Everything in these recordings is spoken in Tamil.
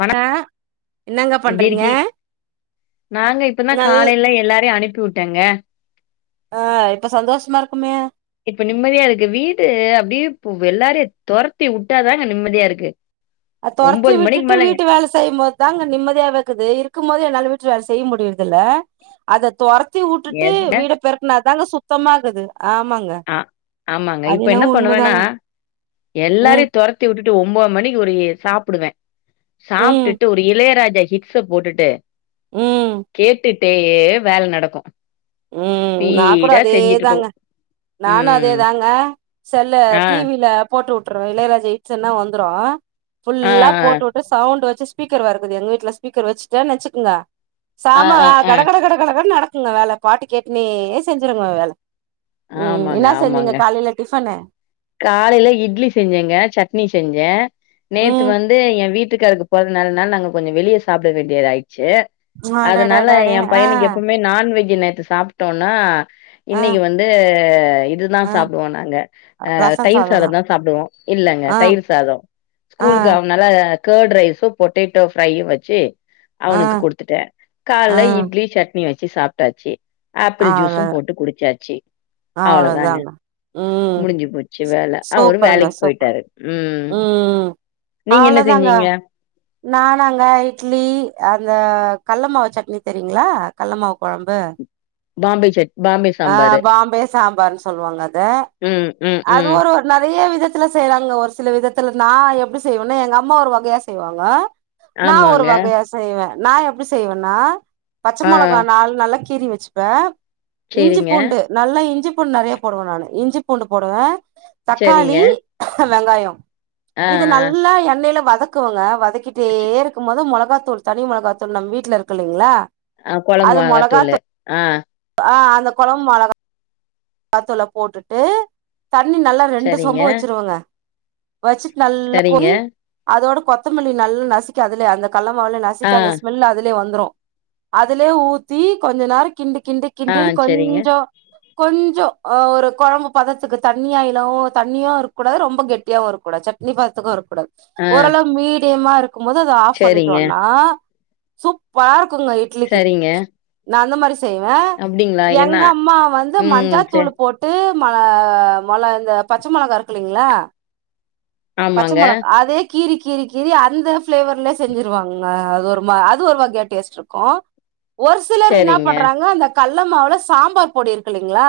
வணக் ஆ என்னங்க எப்டி பண்றீங்க இருக்கீ நாங்க இப்பதா நல் காலையில எல்லாரையும் அனுப்பி உட்டேங்க ஆ இப்ப சந்தோஷமா இருக்குமே இப்ப நிம்மதியா இருக்கு வீடு அப்டியே பு எல்லாரயும் தொரத்தி உட்டாதாங்க நிம்மதியா இருக்கு ஆ தொரத்தி ஒம்போது மணிக்கு விட்டுட்டு மேல வீட்டு வேல செய்போ தாங்க நிம்மதியாவேகீது இருக்க போது என்னால வீட்டு வேல செய்ய முடியறதில்ல அத தொரத் தி உட்டுட்டு எத வீட பெருக்கன தாங்க சுத்தமாகிது ஆமாங்க ஆ ஆமாங்க அது இப்ப என்ன என்னவோ பண்ணுவேன்னா உண்மதாங்க ம் எல்லாரையும் தொரத் தி உட்டுட்டு ஒன்பது மணிக்கு ஒரு எ சாப்டுவன் ம் சாப்ட்டுட்டு ஒரு இளையராஜா ஹிட் ஸு போட்டுட்டு ம் கேட்டுட்டேயே வேல நடக்கும் ம் நா கூட அதே தாங்க நானு அதே ம் தாங்க செல்ல ஆ டிவி ல போட்டு உட்டுருவ இளையராஜா ஹிட்ஸ் எல்லா வந்துரும் ஆ ஃபுல்லா போட்டு உட் டு சவுண்டு வச்சி ஸ்பீக்கர் வேறகீது எங்க வீட்ல ஸ்பீக்கர் வச்சிட்டன் வச்சிக்குங்க ஆ ஆ சாமவா ஆ ஆ கடகட கட கட கடன்னு நடக்குங்க வேல பாட்டு கேட்டுனே செஞ்சிருவங்க வேல ம் ஆமாங்க என்னா ஆமாங்க செஞ்சீங்க காலையில டிஃபனு காலையில இட்லி செஞ்சேங்க சட்னி செஞ்சேன் நேத்து ம் வந்து ஏன் வீட்டுக்காருக்கு பொறந்த நாளு அனால நாங்க கொஞ்சம் வெளிய சாப்ட வேண்டியதாயிடுச்சி அதனால அடடடடே என் ஆ பையனுக்கு எப்பவுமே நான்வெஜி நேத்து சாப்ட்டோன்னா ஆ இன்னைக்கு வந்து இதுதா ஆ சாப்டுவோம் நாங்க ஆ ரசம் தயிர் சாதம் தான். தா சாப்டுவோம் இல்லங்க ஆ தயிர் சாதம் ஆ ஸ்கூலுக்கு அனால கர்ட் ரைஸும் பொட்டேட்டோ ஃப்ரையும் வச்சி ஆ அவனுக்கு குடுத்துட்டேன் ஆ கால்ல இட்லி சட்னியும் வச்சி சாப்ட்டாச்சி ஆப்பிள் அவ்ளோ ஜூஸும் போட்டு குடிச்சாச்சி அவ்ளோதாங்க ம் முஞ்சி போச்சி வேல அவரும் சூப்பருங்க வேலைக்கு சூப்பர் போயிட்டாரு ம் ம் நீங்க என்ன அவ்ளோதாங்க செஞ்சீங்க நானாங்க இட்லி அந்த கல்ல மாவு சட்னி தெரியுங்களா கல்ல மாவு கொழம்பு பாம்பே சட் பாம்பே அ சாம்பாரு பாம்பே சாம்பார்ன்னு சொல்லுவாங்க அத ம் ம் ம் நறைய விதத்துல செய்யறாங்க ஒரு சில நா செய்வேன்னா எங்க அம்மா ஒரு வகையா செய்வாங்க நான் ஒரு ஆமாங்க வகையா செய்வேன் நா எப்டி செய்வேன்னா பச்ச ஆ மொளகா நாள் நல்லா கீறி வச்சுப்பேன் இஞ்சி சேரிங்க பூண்டு நல்லா இஞ்சி பூண்டு நறைய போடுவேன் நான் இஞ்சி பூண்டு போடுவேன் சரிங்க தக்காளி வெங்காயம் ஆ இது ஆ நல்லா எண்ணெயில வதக்குவங்க வதக்கிட்டே ச இருக்கும் போது மொளகா தூள் தனி மொளகா தூள் நம்ம வீட்டுல இருக்கு இல்லைங்களா ஆ கொழம்பு அது மொளகாத் தூளு மொளகாத்தூள் ஆ ஆ அந்த கொழம்பும் மொள காத்தூள போட்டுட்டு தண்ணி நல்லா ரெண்டு சரிங்க சொம்பு வச்சிருவங்க வச்சுட்டு நல்லா சரிங்க கொய் அதோட கொத்தமல்லி நல்லா நசிக்கி அதுல அந்த கள்ள மாவுளே நசு ஆ நசுக்கி அந்த ஸ்மெல் அதுலயே வந்துரும் அதுலயே ஊத்தி கொஞ்ச நேரம் கிண்டு கிண்டு ஆ கிண்டுன்னு சரிங்க கொஞ்ஜோ கொஞ்ஜோ அ ஒரு கொழம்பு பதத்துக்கு தண்ணியா இல்லாம தண்ணியு இருக்க கூடாது ரொம்ப கெட்டியாகவும் இருக்கூடா சட் னி பதத்துக்கு இருக்க கூடாது ஆ ஓரளவு மீடியமா இருக்கும் போது அத ஆஃப் சரிங்க பண்ணிட்டோனா சூப்பரா இருக்குங்க இட் இட்லிக்கு சரிங்க நா அந்த மாரி செய்வேன் அப்டிங்களா என்ன எங்க அம்மா வந்து ம் மஞ்சாத்தூள் சரி போட்டு மளா மொள இந்த பச்ச மொளகா இருக்குலீங்ளா பச்ச ஆமாங்க மொளக் அதே கீறி கீரி கீறி அந்த ஃபிளேவர்லயே செஞ்சுருவாங்க அது ஒரு மா அது ஒரு வகையா டேஸ்ட் இருக்கும் ஒரு சிலர் என்ன சரிங்க பண்றாங்க அந்த கல்ல மாவுல சாம்பார் பொடி இருக்குல்லீங்ளா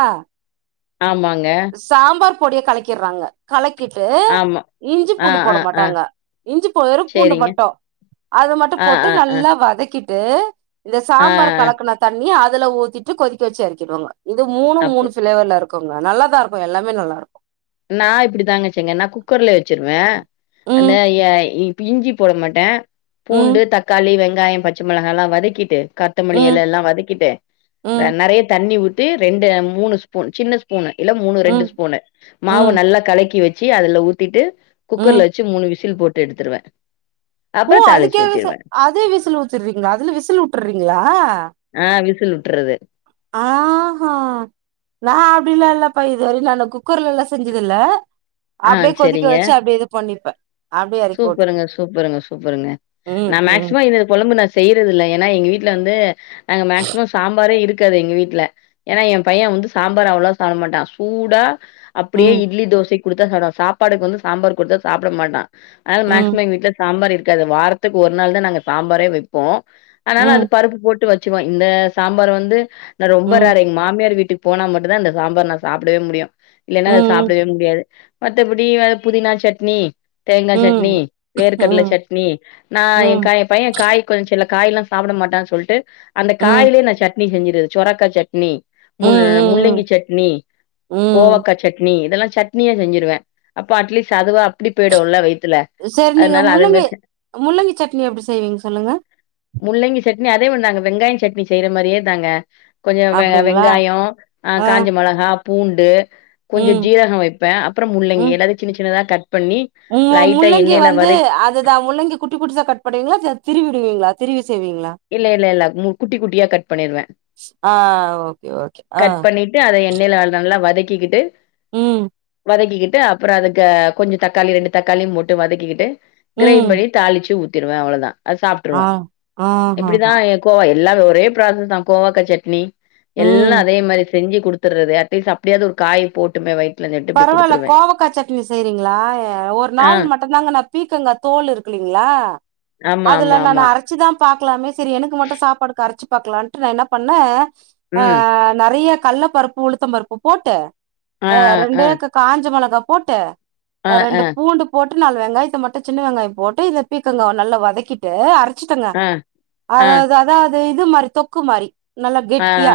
ஆமாங்க சாம்பார் பொடிய கலக்கிர்றாங்க கலக்கிட்டு ஆமா இஞ்சி ஆ பூண்டு ஆ போட ஆ மாட்டாங்க இஞ்சி போ வெறு பூண்டு சரிங்க மட்டும் அது மட்டும் ஆ போட்டு ஆ ஆ நல்லா வதக்கிட்டு ட்டு இந்த ஆ சாம்பார் ஆ கலக்குன தண்ணி அதுல ஊத்திட்டு கொதிக்க வச்சு எறக்கிருவங்க இது மூணு அப் மூணு ஃபிளேவர்ல இருக்கும்ங்க நல்லாதா இருக்கும் எல்லாமே நல்லா இரு நா இப்டி தாங்கச் செங்கன் நா குக்கர்லே வச்சிருவேன் அந்த ம் எ இ இஞ்சி போட மாட்டேன் ம் பூண்டு தக்காளி வெங்காயம் பச்ச மிளகா எல்லாம் வதக்கிட்டு கத் கொத்தமல்லி ம் எல எல்லாம் வதக்கிட்டு ந ம் நறைய தண்ணி ஊத்தி ரெண்டு மூணு ஸ்பூன் சின்ன ஸ்பூனு இல்ல மூணு ரெண்டு ம் ஸ்பூன் மாவ ம் நல்லா கலக்கி வச்சு அதுல ஊத்திட்டு ம் குக்கர்ல வ ச்சு மூணு விசில் போட்டு எடுத்துருவேன் ஓ அதுக்கே விசி அதே விசில் வெச்சுறீங்ளா அதுல விசில் வுட்றீங்ளா ஆ விசில் வுட்றது ஆ ஆ ஆ நா அப்படிலாம் இல்லப்பா இதுவர நான் குக்கர்ல எல்லாம் செஞ்சது இல்ல ஆ அப்டியே கொதிக்க செரிங்க வச்சு அப்டியே இது பண்ணிப்பேன் சூப்பருங்க சூப்பருங்க சூப்பருங்க ம் நா ம் மேக்சிமம் இதுல கொழம்பு நா செய்யறது இல்ல ஏன்னா எங்க வீட்ல வந்து நாங்க மேக்சிமம் சாம்பாரே இருக்காது எங்க வீட்ல ஏன்னா என் பையன் வந்து சாம்பார் அவ்ளோவா சாப்ட மாட்டான் சூடா அப்டியே ம் இட்லி தோசைக் கொடுத்தா சாப்டுவான் சாப்பாடுக்கு வந்து சாம்பார் கொடுத்தா சாப்ட மாட்டான் அது ம் மேக்சிமம் எங்க வீட்டுல சாம்பார் இருக்காது வாரத்துக்கு ஒரு நாள் தான் நாங்க சாம்பாரே வைப்போம் அதுனால ம் அது பருப்பு போட்டு வச்சுக்குவோம் இந்த சாம்பார் வந்து நா ரொம்ப ம் ரேர் எங்க மாமியார் வீட்டுக் போனா மட்டும்தா இந்த சாம்பார நா சாப்டவே முடியு இல்லைன்னா அ ம் சாப்டவே முடியாது மத்தபடி அது புதினா சட்னி தேங்கா சட்னி ம் ம் வேர் கடல ம் சட்னி நா எயே காய எயே பைய காய் கொஞ்சோ சில காயில்லா சாப்ட மாட்டானு சொல்லிட்டு அந்த ம் ம் காய்லேயே நா சட்ன சட்னி செஞ்சட்றது சொரக்கா சட்னி மு ம் முள்ளங்கி சட்னி ம் கோவக்கா சட் நீ இதெல்லா சட்னியா செஞ்சிருவே அப்போ அட்லீஸ்ட் அதுவா அப்டி போயிடும்ல வயத்துல சேரி நீங்க முள்ளங்கி முள்ளங்கி சட்னி எப்டி செய்வீங்க சொல்லுங்க முள்ளங்கி சட்னி அதே மாரி நாங்க வெங்காய சட்னி செய்யற மாரியே தாங்க கொஞ்சோ வெ அப்டிங்களா வெங்காயோ ஆ காஞ்ச மொளகா பூண்டு கொஞ்சோ ம் ஜீரகம் வைப்பே அப்றோ முள்ளங்கி எல்லாத்தையு சின்ன சின்னதா கட் பண்ணி மு லைட்டா முள்ளங்கி எண்ணெய்ல வந்து வதக்கி அதுதா முள்ளங்கி குட்டி குட்டிஸா கட் பண்ணுவீங்ளா திருவிடுவீங்ளா திருவி செய்வீங்களா இல்ல இல்ல இல்ல குட்டி குட்டியா கட் பண்ணிருவே ஆ ஓகே ஓகே ஆ கட் பண்ணி ட்டு அத எண்ணெயில நல்லா வதக்கிக்கிட்டு ம் வதக்கிக்கிட்டு அப்பறோ அதுக்கு கொஞ்சோ தக்காளி ரெண்டு தக்காளியு போட்டு வதக்கிக்கிட்டு கிரைண்ட் ம் பண்ணி தாளிச்சி ஊத்திருவே அவ்ளதா அத ஆ சாப்ருவோ இப்டிதா ஆஹஹா கோவா எல்லாமே ஒரே ப்ராசஸ் தா கோவாக்கா சட்னி ம் எல்லா அதே மாரி செஞ்சி குடுத்துட்றது அட்லீஸ் அப்டியாது ஒரு காயி போட்டுமே வயித் பரவால்ல கோவக்கா சட்னி செய்றீங்ளா ஒரு ஆ நாள் மட்டுதாங்க நா பீக்கங்கா தோல் இருக்கு இல்லைங்ளா ஆமா ஆமா ஆமா அரைச்சிதா பாக்கலாமே செரி எனக்கு மட்டு சாப்பாடுக்கு அரைச்சி பாக்கலாட்டு நா என்ன பண்ணே ஆ ம் நறையா கல்ல பருப்பு உளுத்தம் பருப்பு போட்டு ஆ ஆ ரெண்டைக்கு காஞ்ச மொளகா போட்டு ஆ அ ஆ ரெண்டு பூண்டு போட்டு நாலு வெங்காயத்த மட்டு சின்ன வெங்காயோ போட்டு இந்த பீக்கங்காய நல்ல வதக்கிட் டு அரச்சிட்டங்க ஆ அதாது அதா இது மாரி தொக்கு மாரி நல்லா ஆ ஆ கெட்டியா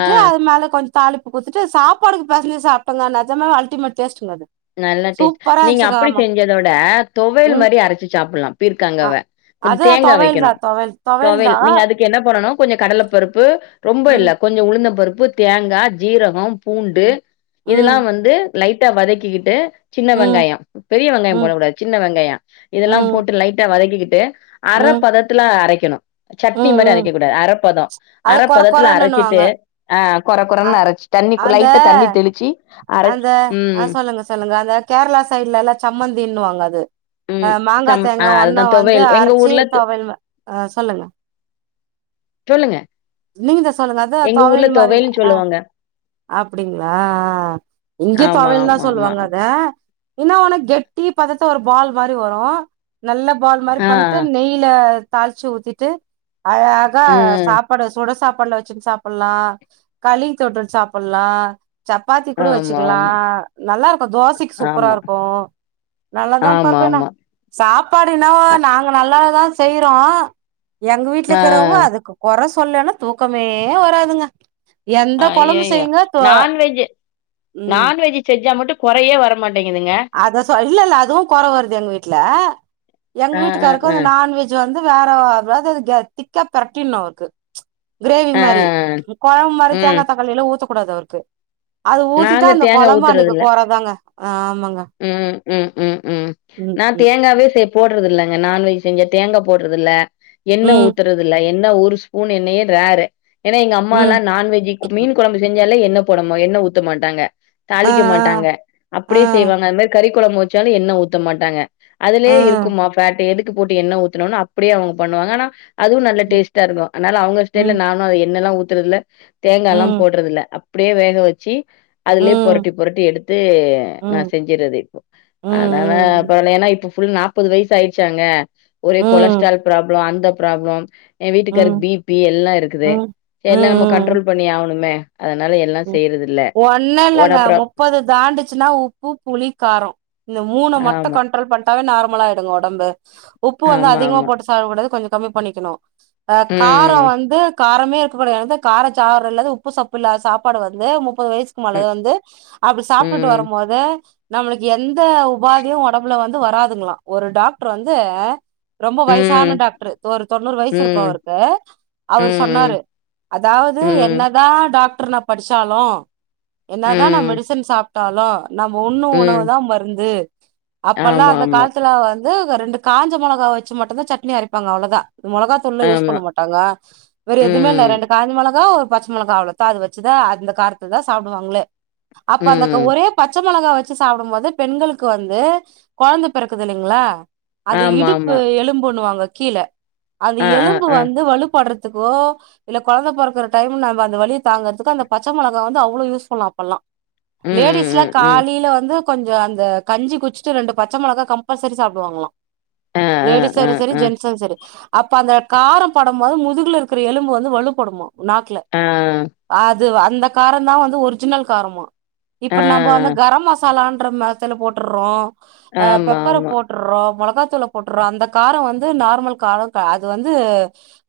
ஆ அது மேல கொஞ்சோ தாளிப்பு குத்துட்டு சாப்பாடுக்கு பெசஞ்சி சாப் டங்க நெஜமே அல்டிமேட் டேஸ்டுங்க அது நல்ல டேஸ்ட் சூப்பரா நீங்க இருந்துச்சுங்க அப்டி ஆமா செஞ்சதோட தொவையல் ம் மாறி அரச்சி சாப்பட்லா அ பீர்க்கங்காவ கொஞ்சோ அது தேங்கா தொவையல் தா வெக்கணு தொவையல் தா தொவையல் நீங்க அதுக் க்கு என்ன பண்ணனு கொஞ்சோ கடல பருப்பு ரொம்ப ம் இல்ல கொஞ்சோ உளுந்த பருப்பு தேங்கா ஜீரகம் பூண்டு ம் இதெல்லா ம் வந்து லைட்டா வதக்கிக்கிட்டு சின்ன ம் வெங்காயோ பெரிய வெங்காயோ ம் போடக்க கூடாது சின்ன வெங்காயோ இதெல்லா ம் போட்டு லைட்டா வதக்கிக்கிட்டு அர ம் பதத்துல அரைக்கணு சட்னி ம் மாரி ம். அரைக்க கூடாது அரப்பதோ அது கொர அரைப்பதத்துல அரச்சிட்டு கொரன்னுவாங்க ஆ கொர அ கொரன்னு அரச் அந்த அரச் அந்த ஆ ம் சொல்லுங்க சொல்லுங்க அந்த கேரளா சைட்ல எல்லா சம்மந்தின்னுவாங்க அது அ ம் மாங்கா சம் ஆ தேங்கா அதுதா ஒன்னா வந்து தொவையல் எங்க அரச்சி ஊர்ல து- துவையல் மா ஆ சொல்லுங்க சொல்லுங்க நீங்க தா சொல்லுங்க அதா எங்க ஊர்ல தொவையல் மாரி தொவையல்னு ஆ சொல்லுவாங்க அப்டிங்ளா இங்கயு ஆமா தொவையல் தா ஆமா ஆமா சொல்லுவாங்க அத இன்னா ஒன்னு கெட்டி பதத்த ஒரு பால் மாரி வரு நல்ல பால் மாரி ஆ பண்ணிட்டு நெய் யில தாளிச்சி ஊத்திட்டு அழக ம் சாப் பாடு சுட சாப்பாட்ல வச்சுட் சாப்புல்லா களி தொட்டுட் சாப்புல்லா சப்பாத்தி கூட ஆமா, வச்சுக்லா ஆமா, நல்லாருக்கு தோசைக் சூப்பரா ஆமா, இருக்கு நல்லாதாம்ப்பா ஆமா, இருக்கு என்னா ஆமா. சாப்பாடு இன்னாவோ அ நாங்க நல்லததா செய்றோ எங்க ஆ. வீட்லக்குறவுங்க அதுக்கு கொற சொல்லேன்ன தூக்கமே வராதுங்க எந்த அ கொழம்பு ஐயயோ செய்யுங்க தோ நான்வெஜ்ஜு ம் நான்வெஜ்ஜி செஞ்சா மட்டு கொறையே வரமாட்டேங்கிதுங்க அத சொ இல்லல்ல அதுவு கொற வருது எங் வீட் எங் ஆ, ஆ, வீட்டுக்காருக்கு ஆ, அந்த நான்வெஜ் ஜ் வந்து வேற [unintelligible] திக்கா பெரட்டிற்னு அவுருக்கு கிரேவி ஆ, மாரி கொழம்பு மாரி ம். தேங்க் தக் காளி எல்லா ஊத்தக்கூடாது அவுர்க்கு அது ஊத்திட்டா நாங்க அந்த தேங்கா கொழம்பு அன்னக்கி ஊத்துறதில்ல. கொறதாங்க ஆமாங்க ம் ம்ம்ம் ம் நா ம் தேங்காவே சேப் போட்றதுல்லங்க நான்வெஜ் செஞ்ச தேங்கா போட்றதுல்ல என்ன ம் ஊத்துறதுல்ல என்ன ஒரு ஸ் ஊண் எண்ணயே ரேரு ஏன்னா எங்க அம்மாலா ம் நான்வெஜ்ஜி மீன் கொழம்பு செஞ்சாலே என்ன போடமு எண்ண ஊ த்து மாட்டாங்க ஆ தாளிக்க மாட்டாங்க ஆ அப்புடியே ஆ செய்வாங்க அது மாரி கறி ககொழம்பு வச்சாலு எண்ண ஊத்த மாட்டாங்க அதுலே ஆ இருக்குமா ஃபேட்டு எதுக்கு போட்டு எண்ண ஊத்துணுனு அப்புடியே அவுங்க பண்ணுவாங்க ஆனா அதுவு நல்ல ம் டேஸ்ட்டா இருக்கு அத்னால அவுங்க ஸ்ல்ல ம் நானு அது எண்ணல்லா ஊத்துறதுல்ல தேங்கால்லா ம் போட்றதுல்ல அப்புடே வேக வச்சி அதுலே ம் பொரட்டி பொரட்டி எடுத்து நா ம் செஞ் கிறது இப்போ அத்னால ப்ப ம் ஏன்னா இப்ப ஃபுல் நாப்பது வய்ஸ் ஆயிட்ச்சாங்க ஒரே ம் ம் கொலஸ்ட்ரால் ப்ராப்ளம் அந்த ப்ராப்ளம் ஏ வீட்டுக்காருக்கு ம் பிபி எல்லா இருக்குது ம் ம் எல்லா நம்ம ம் கண்ட்ரோல் பண்ணி ஆவணுமே அதனால எல்லா செய்றது இல்ல இல்ல இல்லங்க ஒடப்புற முப்பது தாண்டுச்சுனா உப்பு புளி காரோ இந்த மூண மட்டு ஆமா கண்ட்ரோல் பண் டாவே நார்மலா ஆயிடுங்க ஒடம்பு உப்பு வந்து ஆமா அதிகமா ஆமா போட்டு சாவ்ட கூடாது கொஞ்ச கம்மி பண்ணிக்கிணு காரோ ம் வந்து காரமே இருக்கக்கூடாதுது எனக்தா கார சாவர இல்லது உப்பு சப்பு இல்லாத சாப் படு வந்து முப்பது வய்சுக்கு ம் மேலத வந்து அப்புடி சாப்ட்டுட்டு ம் வரும்மோது நம்ளுக்கு எந்த உபாதியு ஒடம்புல வந்து வராதுங்ளா ஒரு டாக்ட்ரு வந்து ரொம்ப வய்சான ம் டாக்ட்ரு ஒரு தொண்ணூறு வய்சு இருக்க ம் அவுர்க்கு அவுரு ம் சொன்னாரு அதாவுது ம் என்னதா டாக் டுர் நா படிச்சாலு என்ன தா நநா ம் மெடிசன் சாப்ட்டாலு நம்ப ஒன்னு உணவு ம் தா மருந்து அப்பல்லா ஆமா அந்த ஆமா கால்த்துல வந்து க ரெண்டு காஞ்ச மொளகா வச்சி மட்டுந்தா சட்னி அரைப்பாங்க அவுளோதா மொளகாத் உள்ள யூஸ் ஆமா பண்ண மாட்டாங்க வேற எதுமே இல்ல ம் ரெண்டு காய் மொளகா ஒரு பச் மொளகா அவ்ளோதா அது வெச் சிதா அந்த காரத்து தா சாப்டுவாங்களே அப்ப அந்தக்க ம் ஒரே பச்ச மொளகா வச்சு சாப்புடும்போது பெண்களுக்கு வந்து கொழந்த பிறக்குது இல்லைங்ளா அந்த ஆமா இடுப்பு ஆமா எலும்புண்ணுவாங்க கீழ அந்த ஆ ஆ எலும்பு ஆ வந்து வலுப்பட்றத் துக்கோ இல்ல கொழந்த பொறக்குற டைம்ல நம்ப அந்த வலிய தாங்கற்த் துக்கு அந்த பச்ச மொளகா வந்து அவுளோ யூஸ்ஃபுல்லா அப்பல்லா ம் லேடிஸ்லா ம் ம் ம் காலைல வந்து கொஞ்சோ அந்த கஞ்சி குச்சிட்டு ரெண்டு பச்ச மொளகா கம்பல்சரி சாப்டுவாங்ளா ஆ ஆ ஆ லேடிஸாரு செரி ஆ ஜென்ஸு செரி அப்ப அந்த காரோ பட் டம்மோது முதுகுல இருக்குற எலும்பு வந்து வலுப்படுமா நாக்குல அ அது அந்த காரந்தா வந்து ஒரிஜினல் காரமா ஆ, இப்ப நம்ப அந்த கரம் மசாலான்றம தல போட்டுற்றோ அ ஆமா, பெப்பர ஆமா. போட் டுற்ரோ மொளகாத்தூள போட்டுற்றோ அந்த கார வந்து நார்மல் காரோ க அது வந்து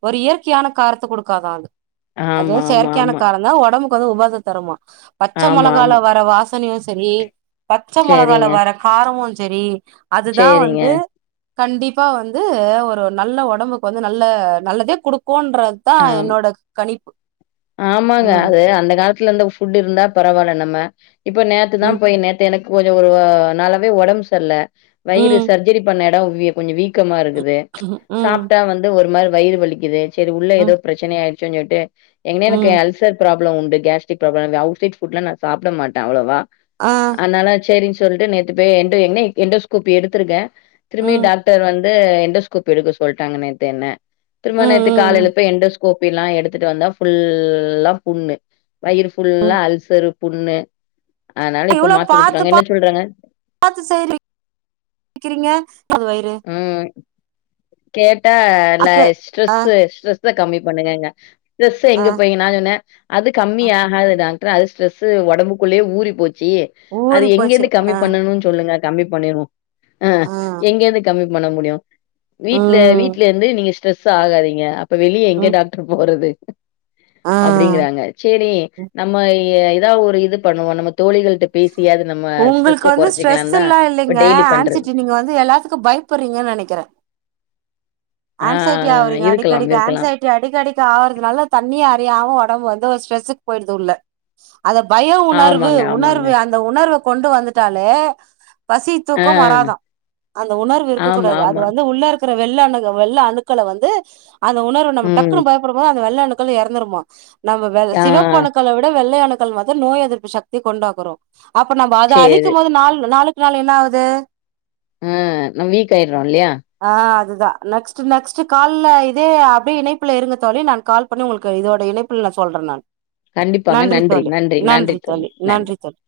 ஒரு இயற்கையான காரத்த குடுக்காதா அது ஆமா ஆமா ஆமா அதா ஒடம்புக்கு வந்து உபாத தருமா பச்ச ஆமா, மொளகால ஆமா. வர வாசனையு சரி பச்ச மொளகால சரிங்க, வர காரமு சரி அதுதா சரிங்க. வந்து கண்டிப்பா வந்து ஒரு நல்ல ஒடம்புக்கு வந்து நல்ல நல்லதே குடுக்குன்ற தா ஆம். என்னோட கணிப்பு ஆமாங்க ம் அது அந்த காலத்துல இருந்தா ஃபுட் இருந்தா பரவால்ல நம்ம இப்ப நே தா ம் போய் நேத்து எனக்கு கொஞ்சோ ஒரு நாளாவே ஒடம்பு சரியில்ல வயிறு ம் சர்ஜரி பண்ண எடோ கொஞ்ச வீக்கமா இருக்குது ம் சாப்ட்டா வந்து ஒரு மாரி வயிறு வலிக்குது சரி உள்ள ஏதோ ம் பிரச்சன ஆயிடுச்சுன்னு சொல்ட்டு ஏற்கனே எனக்கு ம் அல்சர் ப்ராம்ளம் உண்டு கேஸ்ரிக் ப்ராம்ளம் அவுட்சைட் ஃபுட்ல்ல நா சப்ட மாட்டே அவ்வளவா ஆ அதனால சேரின் சொல்ட்டு நேத்து போய் என்டஸ்கோபி எடுத்துருக்கே திரும்பி ம் டாக்டர் வந்து வந்து என்டோஸ்கோபி எடுக்க சொல்ட்டாங்க நேத்து என்ன திரும்ப ம் நேத்து ம் காலேல இப்ப என்டோஸ்கோப்பில்லா எடுத்துட்டு வந்தா ஃபுல்லா புண்ணு வயிறு ஃபுல்லா அல்சரு புண்ணு அதனால இப்ப இவ்ளோ மாத்தி பாத்து குடுத்துருக்காங்க என்ன சொல்றாங்க பாத்து செய்றீ க்கிறீங்க அது வயிறு உம் கேட்டா இல்ல அக்கு ஸ்ட்ரெஸு ஸ்ட்ரெஸ கம்மி பண்ணுங்கங்க ஸ்ட்ரெஸ ஆ எங்க போய் நா சொன்னே அது ஆ கம்மிய ஆகாது டாக்டரு அது ஸ்ட்ரெஸ் ஒடம்புக்குள்ளேயே ஊறி போய்ச்சி அத ஊறி போச்சு எங்கிருந்து கம்மி ஆ பண்ணனு சொல்லுங்க கம்மி பண்ணிருவோ ஆ எங்கேருந்து கம்மி பண்ண முடியு வீட்ல ம் வீட்ல இருந்து நீங்க ஸ்ட்ரெஸ் ஆகாதீங்க அப்ப வெளிய எங்க ம் டாக்ரு போறது ஆ அப்டிங்குறாங்க சேரி நம்ம எதா ஒரு இது பண்ணுவோ நம்ம தோழிகள்ட உங்களுக்கு வந்து ஸ்ட்ரெஸ் தான் எல்லா இப்ப இல்லங்க டெய்லி பண்றது. ஆன்சிட்டி நீங்க வந்து எல்லாத்துக்கு பய ப்புறங்கன் நெனக்குறே ஆ ஆன்சைட்டி ஆ ஆ. ஆவறீங்க அடிக்க இருக்கலாம், அடிக்கு இருக்கலாம். ஆன்சைட்டி அடிக்க அடிக்க ஆகுறதுனால தன்னை அறியாம ஒடம்பு வந்து ஒரு ஸ்ரெஸ்ஸுக்கு போயிடுது உள்ள அந்த பய உணர்வு ஆமாங்க, ஆமாங்க. உணர்வு அந்த உணர்வை கொண்டு வந்துட்டாலே பசி ஆ தூக்கம் வராதா அந்த உணர்வு இருக்கக்க ஆமா, கூடாது அது ஆமா. வந்து உள்ள இருக்குற வெள்ள அணுக் வெள்ள அணுக்கள வந்து அந்த உணர்வு நம்ம ம். டக்குன்னு பயப்படும்போது அந்த வெள்ள அணுக்கள் எறந்துருமா நம்ம வெ ஆ சிப்பணுக்கள விட வெள்ளையணுக்கள் வந்து நோய் எதிர்ப்பு சக்திய கொண்டாக்குறோ அப்ப நம்ம அது சரி. அழிக்கும் போது நாள் நாளுக்கு நாள் என்ன ஆகுது ஆ நம் வீக் ஆயிறோ இல்லையா ஆ அதுதா நெக்ஸ்ட்டு நெக்ஸ்ட்டு கால்ல இதே அப்டியே இணைப்பில இருங்க தோழி நான் கால் பண்ணி உங்களுக்கு இதோட இணைப்பில் நா சொல்றே நானு நன்றி தோழி நன்றி தோழி நன்றி தோழி